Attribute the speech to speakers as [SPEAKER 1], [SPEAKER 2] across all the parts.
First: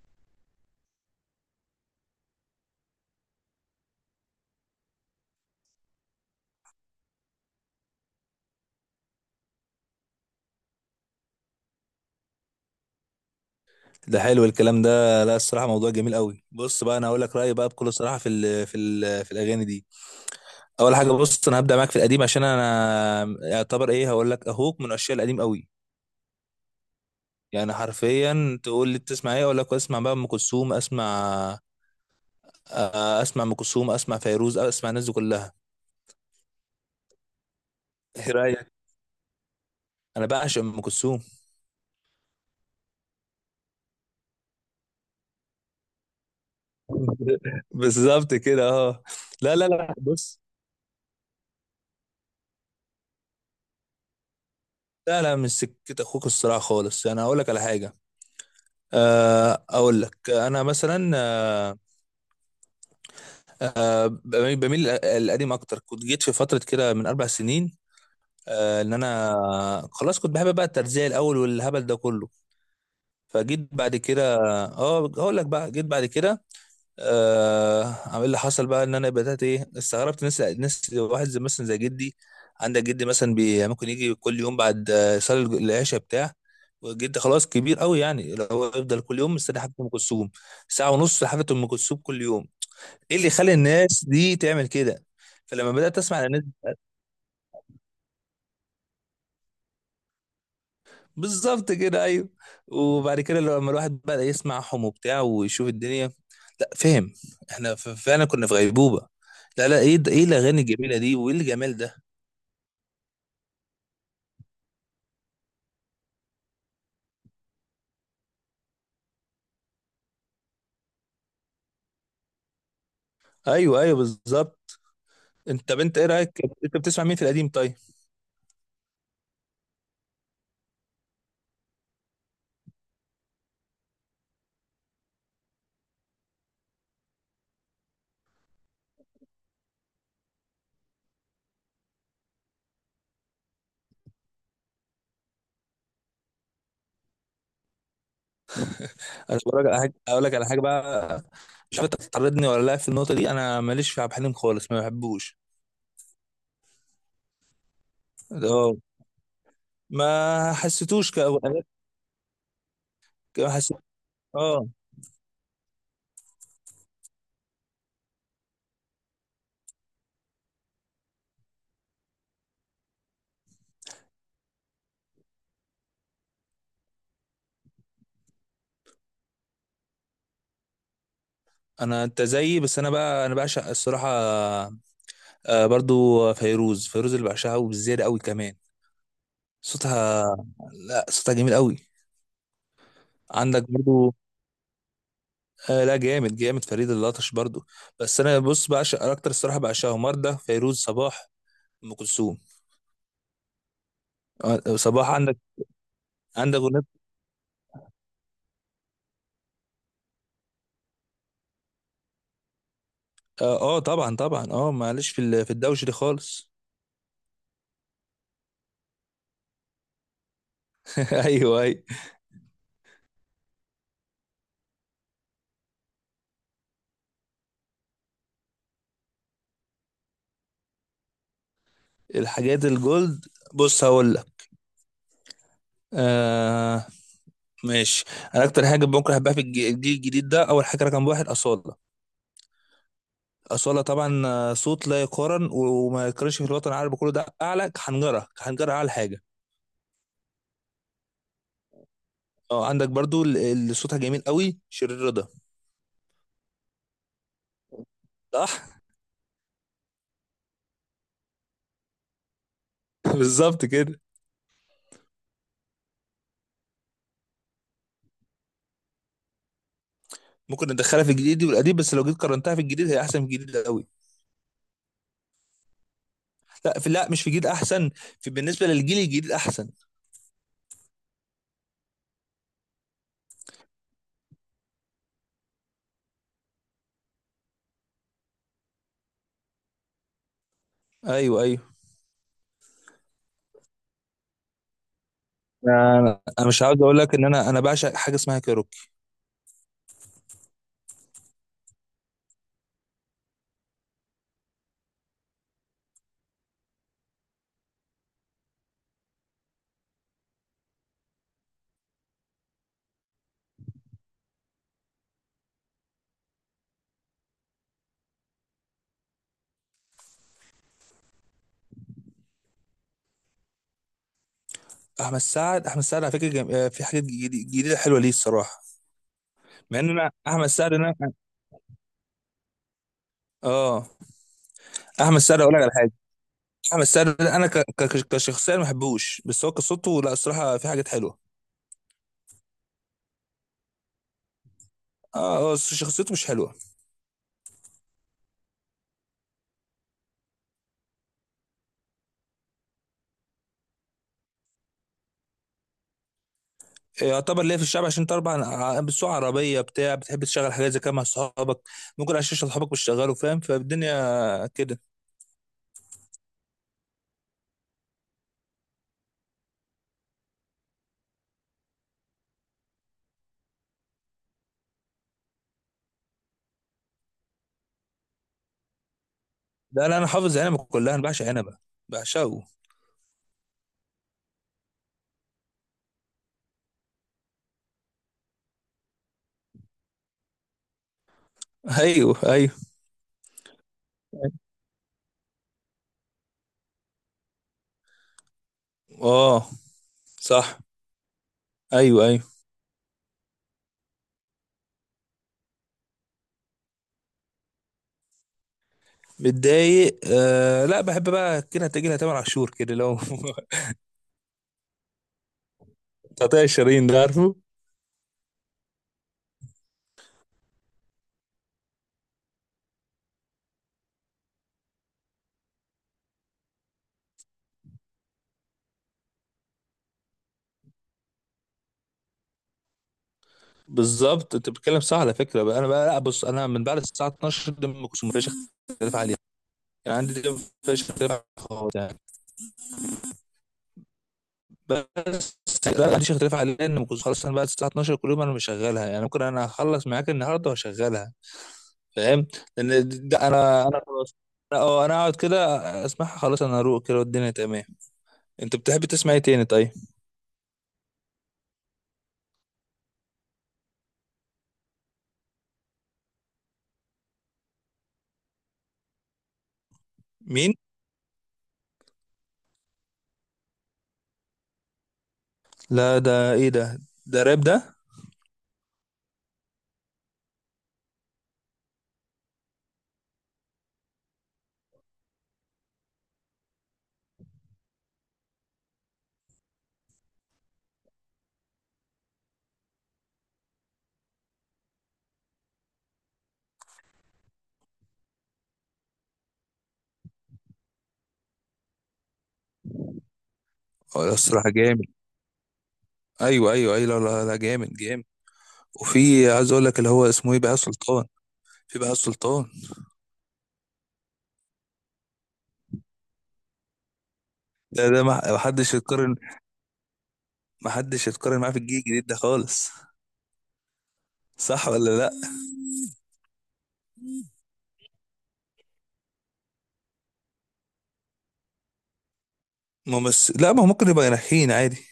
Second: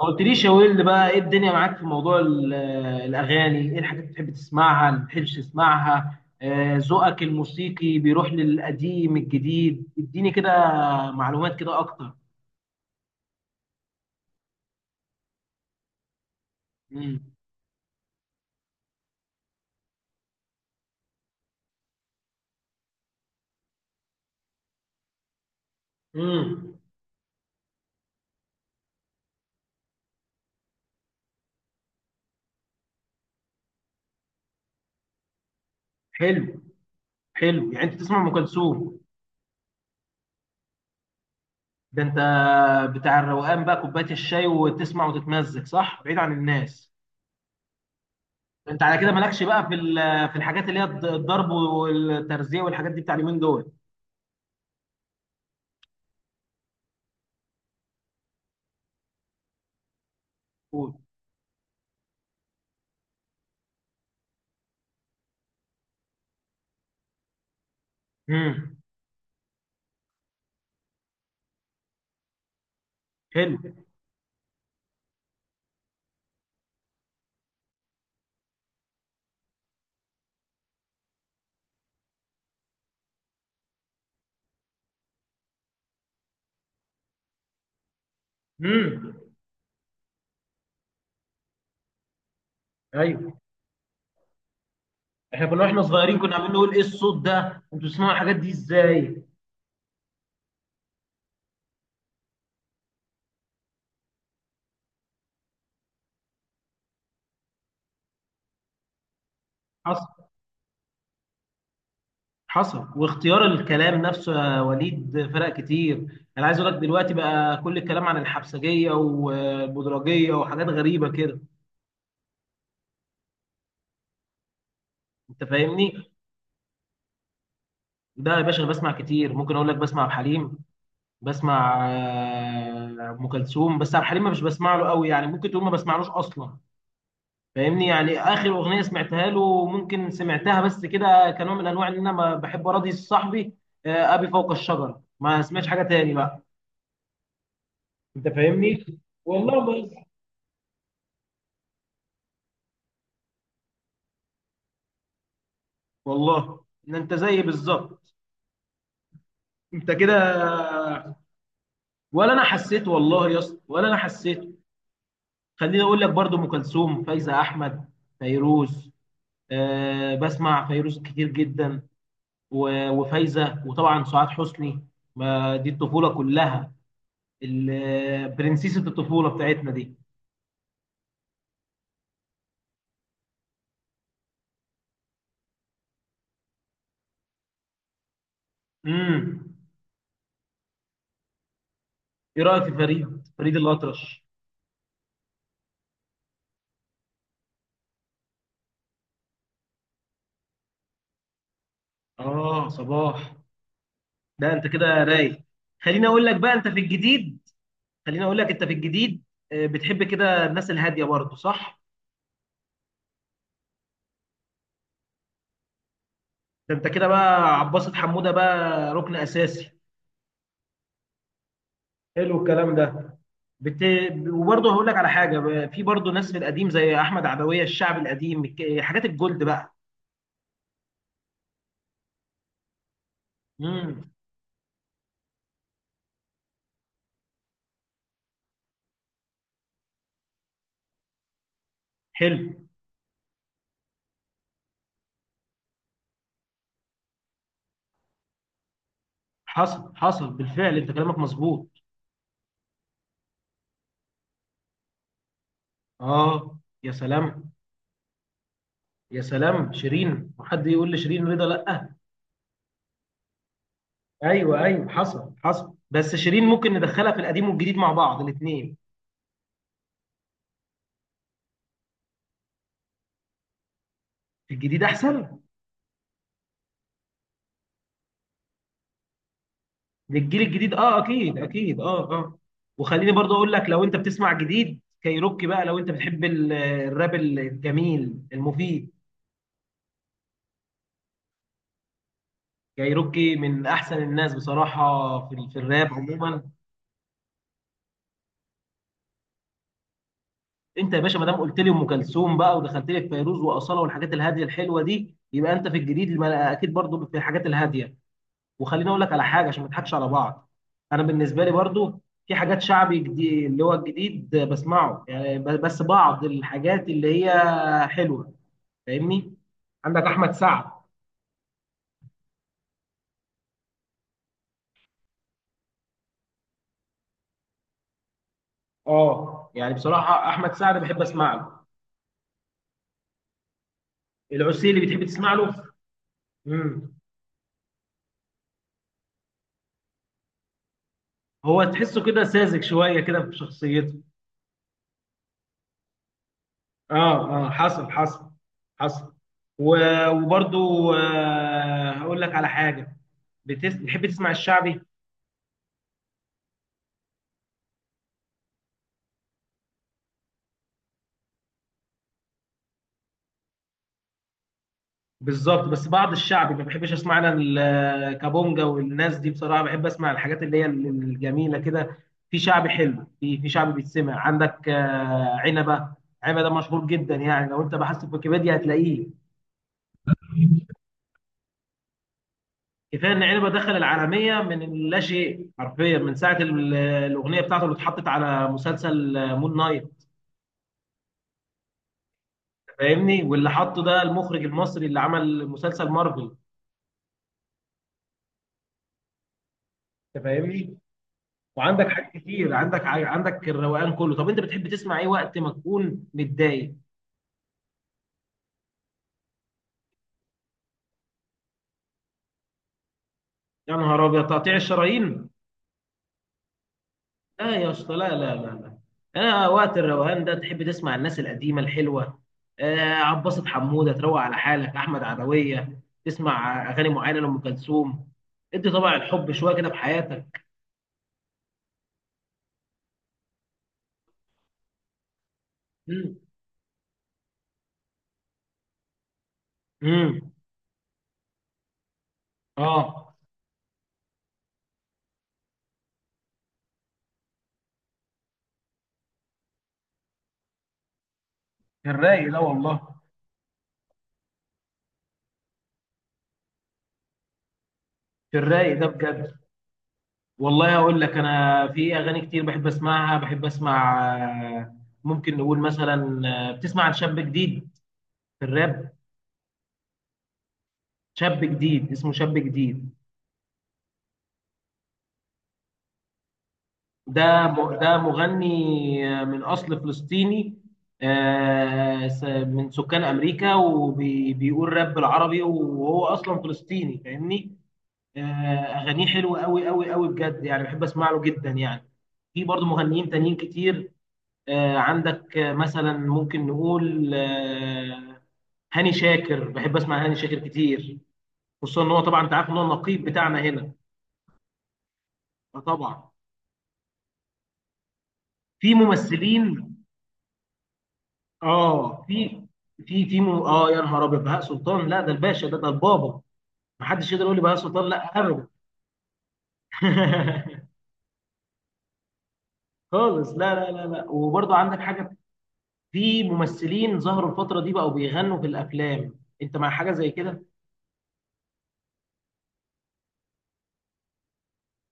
[SPEAKER 1] ما قلتليش يا ويل بقى، ايه الدنيا معاك في موضوع الاغاني؟ ايه الحاجات اللي بتحب تسمعها اللي ما بتحبش تسمعها؟ ذوقك الموسيقي بيروح للقديم الجديد، اديني كده معلومات كده اكتر.
[SPEAKER 2] ده حلو الكلام ده. لا الصراحه موضوع جميل قوي. بص بقى انا هقول
[SPEAKER 1] امم
[SPEAKER 2] لك رايي بقى بكل صراحه في الاغاني دي. اول حاجه، بص انا هبدا معاك في القديم، عشان انا يعتبر ايه هقول لك اهوك من الاشياء القديم قوي.
[SPEAKER 1] امم
[SPEAKER 2] يعني حرفيا تقول لي بتسمع ايه، اقول لك اسمع بقى ام كلثوم اسمع. اسمع ام كلثوم، اسمع فيروز، اسمع الناس دي كلها.
[SPEAKER 1] حلو، حلو يعني انت تسمع ام
[SPEAKER 2] ايه رايك؟
[SPEAKER 1] كلثوم؟
[SPEAKER 2] انا بعشق ام كلثوم.
[SPEAKER 1] ده انت بتاع الروقان بقى، كوبايه الشاي وتسمع وتتمزج، صح؟ بعيد عن الناس.
[SPEAKER 2] بالظبط كده،
[SPEAKER 1] ده انت على
[SPEAKER 2] اه.
[SPEAKER 1] كده مالكش
[SPEAKER 2] لا
[SPEAKER 1] بقى
[SPEAKER 2] لا
[SPEAKER 1] في
[SPEAKER 2] لا
[SPEAKER 1] في
[SPEAKER 2] بص.
[SPEAKER 1] الحاجات اللي هي الضرب والترزيه والحاجات دي بتاع اليومين دول.
[SPEAKER 2] لا مش سكت اخوك الصراحه خالص، يعني هقول لك على حاجه. اقول لك انا مثلا بميل القديم اكتر. كنت جيت في فتره كده من اربع سنين،
[SPEAKER 1] امم
[SPEAKER 2] ان انا خلاص كنت بحب بقى الترزيه الاول والهبل ده كله.
[SPEAKER 1] حلو.
[SPEAKER 2] فجيت بعد كده. اه هقول لك بقى جيت بعد كده، عامل اللي حصل بقى ان انا بدات ايه، استغربت ناس واحد زي مثلا زي جدي. عندك جدي مثلا بي ممكن يجي كل يوم بعد يصلي العشاء بتاع. وجدي خلاص كبير قوي، يعني اللي هو يفضل
[SPEAKER 1] امم
[SPEAKER 2] كل يوم مستني حفله ام كلثوم. ساعه ونص حفله ام كلثوم كل يوم. ايه اللي
[SPEAKER 1] ايوه.
[SPEAKER 2] يخلي الناس دي تعمل كده؟
[SPEAKER 1] احنا كنا
[SPEAKER 2] فلما
[SPEAKER 1] واحنا
[SPEAKER 2] بدات اسمع
[SPEAKER 1] صغيرين
[SPEAKER 2] عن
[SPEAKER 1] كنا
[SPEAKER 2] الناس،
[SPEAKER 1] عمالين نقول ايه الصوت ده، انتوا بتسمعوا الحاجات دي ازاي؟
[SPEAKER 2] بالظبط كده، ايوه. وبعد كده لما الواحد بدأ يسمع حم وبتاع ويشوف الدنيا، لا فهم، احنا فعلا كنا في غيبوبة. لا لا، ايه
[SPEAKER 1] حصل
[SPEAKER 2] ده، ايه الاغاني الجميلة دي، وايه الجمال ده.
[SPEAKER 1] حصل. واختيار الكلام نفسه يا وليد فرق كتير، انا عايز اقول لك دلوقتي بقى كل الكلام عن الحبسجيه والبدرجيه وحاجات غريبه كده،
[SPEAKER 2] ايوه ايوه بالظبط.
[SPEAKER 1] انت
[SPEAKER 2] انت طب انت ايه
[SPEAKER 1] فاهمني؟
[SPEAKER 2] رايك، انت بتسمع مين في القديم طيب؟
[SPEAKER 1] ده يا باشا انا بسمع كتير، ممكن اقول لك بسمع عبد الحليم، بسمع ام كلثوم، بس عبد الحليم ما مش بسمع له قوي، يعني ممكن تقول ما بسمعلوش اصلا، فاهمني؟ يعني اخر اغنيه سمعتها له ممكن سمعتها بس كده كنوع من انواع ان انا ما بحب اراضي صاحبي. ابي فوق الشجره، ما سمعتش حاجه تاني بقى. انت فاهمني؟
[SPEAKER 2] انا
[SPEAKER 1] والله.
[SPEAKER 2] بقولك على حاجه،
[SPEAKER 1] بس.
[SPEAKER 2] اقول لك على حاجه بقى. مش عارف انت هتطردني ولا لا في النقطه دي، انا ماليش في عبد الحليم خالص، ما بحبوش.
[SPEAKER 1] والله ان انت زيي بالظبط،
[SPEAKER 2] اه،
[SPEAKER 1] انت كده.
[SPEAKER 2] ما حسيتوش كأغنية.
[SPEAKER 1] ولا انا حسيت والله يا
[SPEAKER 2] ما
[SPEAKER 1] اسطى،
[SPEAKER 2] حسيت،
[SPEAKER 1] ولا انا حسيت.
[SPEAKER 2] اه.
[SPEAKER 1] خليني اقول لك برضو ام كلثوم، فايزه احمد، فيروز. أه، بسمع فيروز كتير جدا. وفايزه، وطبعا سعاد حسني، ما دي الطفوله كلها. برنسيسة الطفولة بتاعتنا دي.
[SPEAKER 2] انا انت زيي، بس انا بقى انا بعشق الصراحه برضو فيروز اللي بعشقها، وبالزيادة قوي كمان.
[SPEAKER 1] امم
[SPEAKER 2] صوتها، لا صوتها جميل قوي.
[SPEAKER 1] ايه رأيك في فريد، فريد
[SPEAKER 2] عندك برضو
[SPEAKER 1] الأطرش؟
[SPEAKER 2] لا، جامد فريد الأطرش برضو. بس انا بص، بعشق اكتر الصراحة، بعشقها مرده فيروز، صباح، ام كلثوم.
[SPEAKER 1] اه، صباح. ده انت كده
[SPEAKER 2] صباح عندك.
[SPEAKER 1] رايق. خليني اقول لك بقى
[SPEAKER 2] عندك
[SPEAKER 1] انت في
[SPEAKER 2] اغنية؟
[SPEAKER 1] الجديد. خليني اقول لك انت في الجديد. بتحب كده الناس الهادية برضه، صح؟
[SPEAKER 2] اه طبعا طبعا، اه، معلش في الدوش دي خالص.
[SPEAKER 1] ده انت كده بقى عباسة حمودة بقى ركن أساسي.
[SPEAKER 2] ايوه ايوه.
[SPEAKER 1] حلو الكلام ده. بت... وبرضه هقول لك على حاجة، في برضه ناس في القديم زي أحمد عدوية، الشعب القديم، حاجات الجولد بقى.
[SPEAKER 2] الحاجات الجولد، بص
[SPEAKER 1] امم
[SPEAKER 2] هقول لك. آه، ماشي. انا اكتر حاجه ممكن احبها في الجيل الجديد ده، اول حاجه رقم واحد اصاله.
[SPEAKER 1] حلو.
[SPEAKER 2] أصالة طبعا، صوت لا يقارن، وما يقارنش في الوطن العربي كله، ده أعلى حنجرة أعلى حاجة.
[SPEAKER 1] حصل حصل بالفعل، انت كلامك مظبوط.
[SPEAKER 2] اه عندك برضو اللي صوتها جميل قوي، شيرين رضا،
[SPEAKER 1] اه، يا سلام.
[SPEAKER 2] صح؟
[SPEAKER 1] يا سلام، شيرين. وحد يقول لشيرين رضا لا؟
[SPEAKER 2] بالظبط كده.
[SPEAKER 1] ايوه ايوه، حصل حصل، بس شيرين ممكن ندخلها في القديم والجديد مع بعض الاثنين.
[SPEAKER 2] ممكن ندخلها في الجديد والقديم، بس لو جيت قارنتها في الجديد هي أحسن في الجديد قوي.
[SPEAKER 1] الجديد احسن.
[SPEAKER 2] لا في، لا مش في الجديد أحسن، في بالنسبة للجيل الجديد أحسن.
[SPEAKER 1] للجيل الجديد، اه اكيد اكيد، اه اه. وخليني برضه اقول لك لو انت بتسمع جديد كايروكي بقى، لو انت بتحب الراب الجميل المفيد.
[SPEAKER 2] أيوه أيوه.
[SPEAKER 1] كايروكي من احسن الناس بصراحه في في الراب
[SPEAKER 2] أنا
[SPEAKER 1] عموما.
[SPEAKER 2] انا مش عاوز اقول لك ان انا بعشق حاجه اسمها كايروكي.
[SPEAKER 1] انت يا باشا ما دام قلت لي ام كلثوم بقى، ودخلت لي في فيروز واصاله والحاجات الهاديه الحلوه دي، يبقى انت في الجديد اكيد برضو في الحاجات الهاديه. وخليني اقول لك على حاجه عشان ما نضحكش على بعض، انا بالنسبه لي برضو في حاجات شعبي جديد اللي هو الجديد بسمعه، يعني بس بعض الحاجات اللي هي حلوه، فاهمني؟ عندك احمد سعد.
[SPEAKER 2] احمد سعد على فكره في حاجات جديده حلوه ليه الصراحه.
[SPEAKER 1] اه يعني
[SPEAKER 2] مع ان انا
[SPEAKER 1] بصراحه
[SPEAKER 2] احمد
[SPEAKER 1] احمد
[SPEAKER 2] سعد
[SPEAKER 1] سعد
[SPEAKER 2] انا،
[SPEAKER 1] بحب اسمع له.
[SPEAKER 2] اه.
[SPEAKER 1] العسيلي بتحب
[SPEAKER 2] احمد
[SPEAKER 1] تسمع
[SPEAKER 2] سعد اقول لك
[SPEAKER 1] له؟
[SPEAKER 2] على حاجه،
[SPEAKER 1] امم
[SPEAKER 2] بس انا كشخصيه ما بحبوش، بس هو كصوته لا الصراحه في حاجات حلوه.
[SPEAKER 1] هو تحسه كده ساذج شويه كده في شخصيته.
[SPEAKER 2] اه هو شخصيته مش حلوه.
[SPEAKER 1] اه اه حصل حصل. حصل. وبرضو آه هقول لك على حاجه. بتحب تسمع الشعبي؟
[SPEAKER 2] يعتبر ليه في الشعب، عشان طبعا بتسوق عربيه بتاع، بتحب تشغل حاجات زي كده مع اصحابك. ممكن عشان اصحابك مش شغالوا فاهم، فالدنيا كده.
[SPEAKER 1] بالظبط، بس بعض الشعبي ما بحبش اسمع انا، الكابونجا والناس دي بصراحه، بحب اسمع الحاجات اللي هي الجميله كده. في شعبي حلو، في شعبي بيتسمع، عندك آه عنبه. عنبه ده مشهور جدا، يعني لو انت بحثت في ويكيبيديا هتلاقيه.
[SPEAKER 2] لا انا حافظ عنب كلها، انا بعشق عنب، بعشقه.
[SPEAKER 1] كفايه ان عنبه دخل العالميه من لا شيء حرفيا من ساعه الاغنيه بتاعته اللي اتحطت على مسلسل مون نايت.
[SPEAKER 2] ايوه ايوه،
[SPEAKER 1] فاهمني؟ واللي حطه ده المخرج المصري اللي عمل مسلسل مارفل.
[SPEAKER 2] اه
[SPEAKER 1] انت
[SPEAKER 2] صح.
[SPEAKER 1] فاهمني؟ وعندك
[SPEAKER 2] ايوه
[SPEAKER 1] حاجات
[SPEAKER 2] ايوه
[SPEAKER 1] كتير، عندك عندك الروقان كله. طب انت بتحب تسمع ايه وقت ما تكون متضايق؟
[SPEAKER 2] متضايق، آه لا بحب بقى كده تجي لها تامر عاشور كده لو.
[SPEAKER 1] يا نهار ابيض، تقطيع الشرايين!
[SPEAKER 2] تقطيع الشرايين ده، عارفه.
[SPEAKER 1] لا يا اسطى، لا لا لا لا. انا وقت الروقان ده تحب تسمع الناس القديمه الحلوه، آه عباسة حموده تروق على حالك، احمد عدويه، تسمع اغاني معينه لام كلثوم، ادي طبع الحب شويه كده في حياتك.
[SPEAKER 2] بالظبط، انت بتتكلم صح على فكره بقى. انا بقى لا
[SPEAKER 1] امم
[SPEAKER 2] بص، انا من بعد الساعه 12 دي ما كنتش مفيش اختلاف عليها. يعني عندي دي،
[SPEAKER 1] امم
[SPEAKER 2] مفيش اختلاف عليها خالص يعني.
[SPEAKER 1] اه.
[SPEAKER 2] بس، لا ما عنديش اختلاف عليها، ان ما كنتش خلاص، انا بعد الساعه 12 كل يوم انا مشغلها. يعني ممكن انا اخلص معاك النهارده واشغلها،
[SPEAKER 1] في
[SPEAKER 2] فاهم.
[SPEAKER 1] الرايق ده والله.
[SPEAKER 2] لان ده انا انا خلاص، اه انا اقعد كده اسمعها، خلاص انا اروق كده والدنيا تمام.
[SPEAKER 1] في
[SPEAKER 2] انت
[SPEAKER 1] الرايق
[SPEAKER 2] بتحب
[SPEAKER 1] ده
[SPEAKER 2] تسمع ايه
[SPEAKER 1] بجد.
[SPEAKER 2] تاني طيب؟
[SPEAKER 1] والله هقول لك، انا في اغاني كتير بحب اسمعها، بحب اسمع آه، ممكن نقول مثلا بتسمع عن شاب جديد في الراب؟
[SPEAKER 2] مين؟
[SPEAKER 1] شاب جديد اسمه شاب جديد.
[SPEAKER 2] لا ده ايه ده،
[SPEAKER 1] ده
[SPEAKER 2] ده راب ده؟
[SPEAKER 1] ده مغني من اصل فلسطيني، من سكان امريكا وبيقول راب بالعربي وهو اصلا فلسطيني، فاهمني؟ آه، اغانيه حلوه قوي قوي قوي بجد، يعني بحب اسمع له جدا يعني. في برضه مغنيين تانيين كتير. عندك مثلا ممكن نقول هاني شاكر، بحب اسمع هاني شاكر كتير، خصوصا ان هو طبعا انت عارف ان هو النقيب بتاعنا هنا.
[SPEAKER 2] اه الصراحه جامد.
[SPEAKER 1] فطبعا
[SPEAKER 2] ايوه ايوه ايوه، لا جامد جامد.
[SPEAKER 1] في
[SPEAKER 2] وفي عايز اقول
[SPEAKER 1] ممثلين.
[SPEAKER 2] لك اللي هو اسمه ايه، بهاء سلطان. في بهاء
[SPEAKER 1] اه في
[SPEAKER 2] سلطان.
[SPEAKER 1] في اه يا نهار ابيض، بهاء سلطان! لا ده الباشا، ده البابا. محدش يقدر يقول لي بهاء سلطان
[SPEAKER 2] ده ده ما
[SPEAKER 1] لا
[SPEAKER 2] ما
[SPEAKER 1] ابدا.
[SPEAKER 2] حدش يتقارن، ما حدش يتقارن معاه في الجيل الجديد ده خالص.
[SPEAKER 1] خالص، لا لا لا لا. وبرضه
[SPEAKER 2] صح
[SPEAKER 1] عندك
[SPEAKER 2] ولا لا؟
[SPEAKER 1] حاجه، في ممثلين ظهروا الفتره دي بقوا بيغنوا في الافلام، انت مع حاجه زي كده؟
[SPEAKER 2] ممثل لا، ما هو ممكن يبقى ناجحين عادي.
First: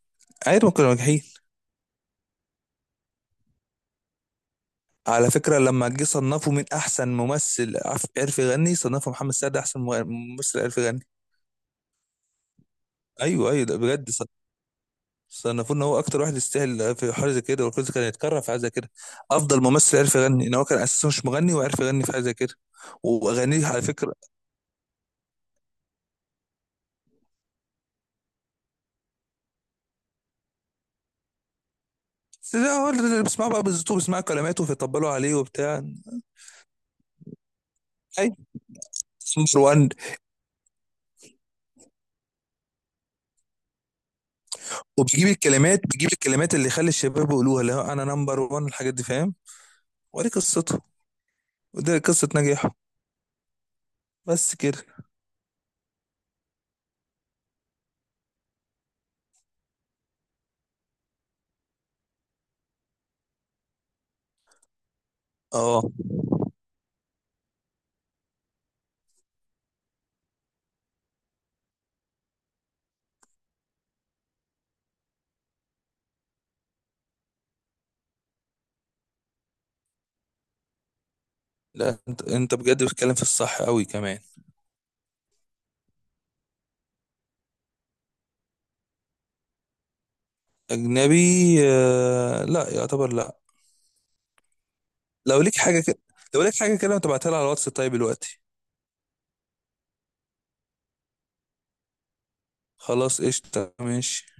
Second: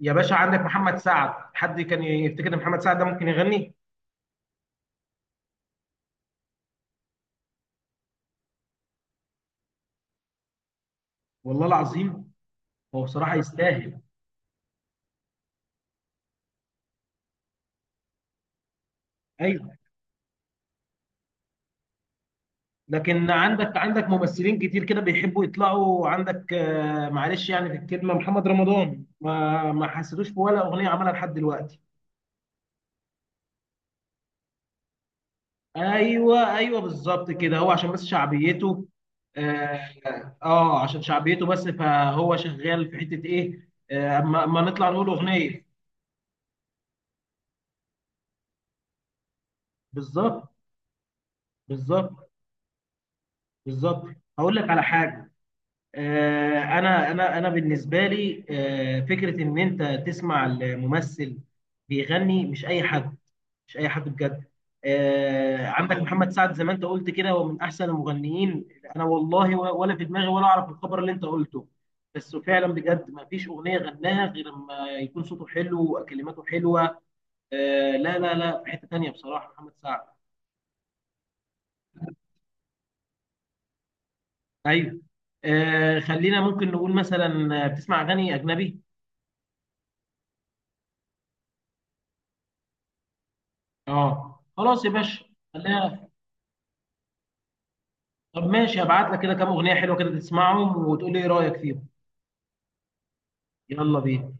[SPEAKER 1] يا باشا عندك
[SPEAKER 2] عادي، ممكن يبقى
[SPEAKER 1] محمد
[SPEAKER 2] ناجحين.
[SPEAKER 1] سعد، حد كان يفتكر ان محمد سعد ده ممكن يغني؟
[SPEAKER 2] على فكرة لما جه صنفوا من أحسن ممثل عرف يغني، صنفوا محمد سعد أحسن ممثل عرف يغني.
[SPEAKER 1] والله العظيم، هو بصراحه
[SPEAKER 2] أيوه أيوه ده
[SPEAKER 1] يستاهل.
[SPEAKER 2] بجد، صنفوه إن هو أكتر واحد يستاهل في حاجة زي كده، والكل كان يتكرر في حاجة زي كده. أفضل
[SPEAKER 1] ايوه.
[SPEAKER 2] ممثل عرف يغني، إن هو كان أساسا مش مغني وعرف يغني في حاجة زي كده.
[SPEAKER 1] لكن
[SPEAKER 2] وأغانيه
[SPEAKER 1] عندك
[SPEAKER 2] على
[SPEAKER 1] عندك
[SPEAKER 2] فكرة،
[SPEAKER 1] ممثلين كتير كده بيحبوا يطلعوا، عندك معلش يعني في الكلمه محمد رمضان، ما حسيتوش في ولا اغنيه عملها لحد دلوقتي.
[SPEAKER 2] بس ده هو اللي بيسمعوا بقى بالظبط، وبيسمعوا كلماته فيطبلوا عليه وبتاع.
[SPEAKER 1] ايوه ايوه بالظبط كده، هو عشان بس
[SPEAKER 2] اي،
[SPEAKER 1] شعبيته.
[SPEAKER 2] نمبر
[SPEAKER 1] اه.
[SPEAKER 2] 1.
[SPEAKER 1] عشان شعبيته بس، فهو شغال في حته ايه؟ اما أما نطلع نقول
[SPEAKER 2] وبيجيب
[SPEAKER 1] اغنيه.
[SPEAKER 2] الكلمات بيجيب الكلمات اللي يخلي الشباب يقولوها، اللي هو انا نمبر 1 الحاجات دي، فاهم. ودي
[SPEAKER 1] بالظبط
[SPEAKER 2] قصته، ودي قصة
[SPEAKER 1] بالظبط
[SPEAKER 2] نجاحه،
[SPEAKER 1] بالظبط.
[SPEAKER 2] بس
[SPEAKER 1] هقول لك
[SPEAKER 2] كده.
[SPEAKER 1] على حاجه، انا بالنسبه لي فكره ان انت تسمع الممثل بيغني، مش اي حد، مش اي حد بجد.
[SPEAKER 2] اه
[SPEAKER 1] عندك محمد سعد زي ما انت قلت كده، هو من احسن المغنيين. انا والله ولا في دماغي ولا اعرف الخبر اللي انت قلته. بس فعلا بجد ما فيش اغنيه غناها غير لما يكون صوته حلو وكلماته حلوه. لا لا لا، في حته تانيه بصراحه محمد سعد.
[SPEAKER 2] لا، انت انت بجد بتتكلم في الصح قوي كمان.
[SPEAKER 1] ايوه. خلينا ممكن نقول مثلا بتسمع اغاني اجنبي؟
[SPEAKER 2] اجنبي؟ آه لا يعتبر لا.
[SPEAKER 1] اه خلاص يا باشا،
[SPEAKER 2] لو ليك حاجة كده،
[SPEAKER 1] خليها.
[SPEAKER 2] لو ليك حاجة كده ما تبعتها لي على الواتس طيب دلوقتي.
[SPEAKER 1] طب ماشي، هبعت لك كده كام اغنيه حلوه كده، تسمعهم وتقول لي ايه رايك فيهم.
[SPEAKER 2] خلاص قشطة،
[SPEAKER 1] يلا
[SPEAKER 2] ماشي.
[SPEAKER 1] بينا.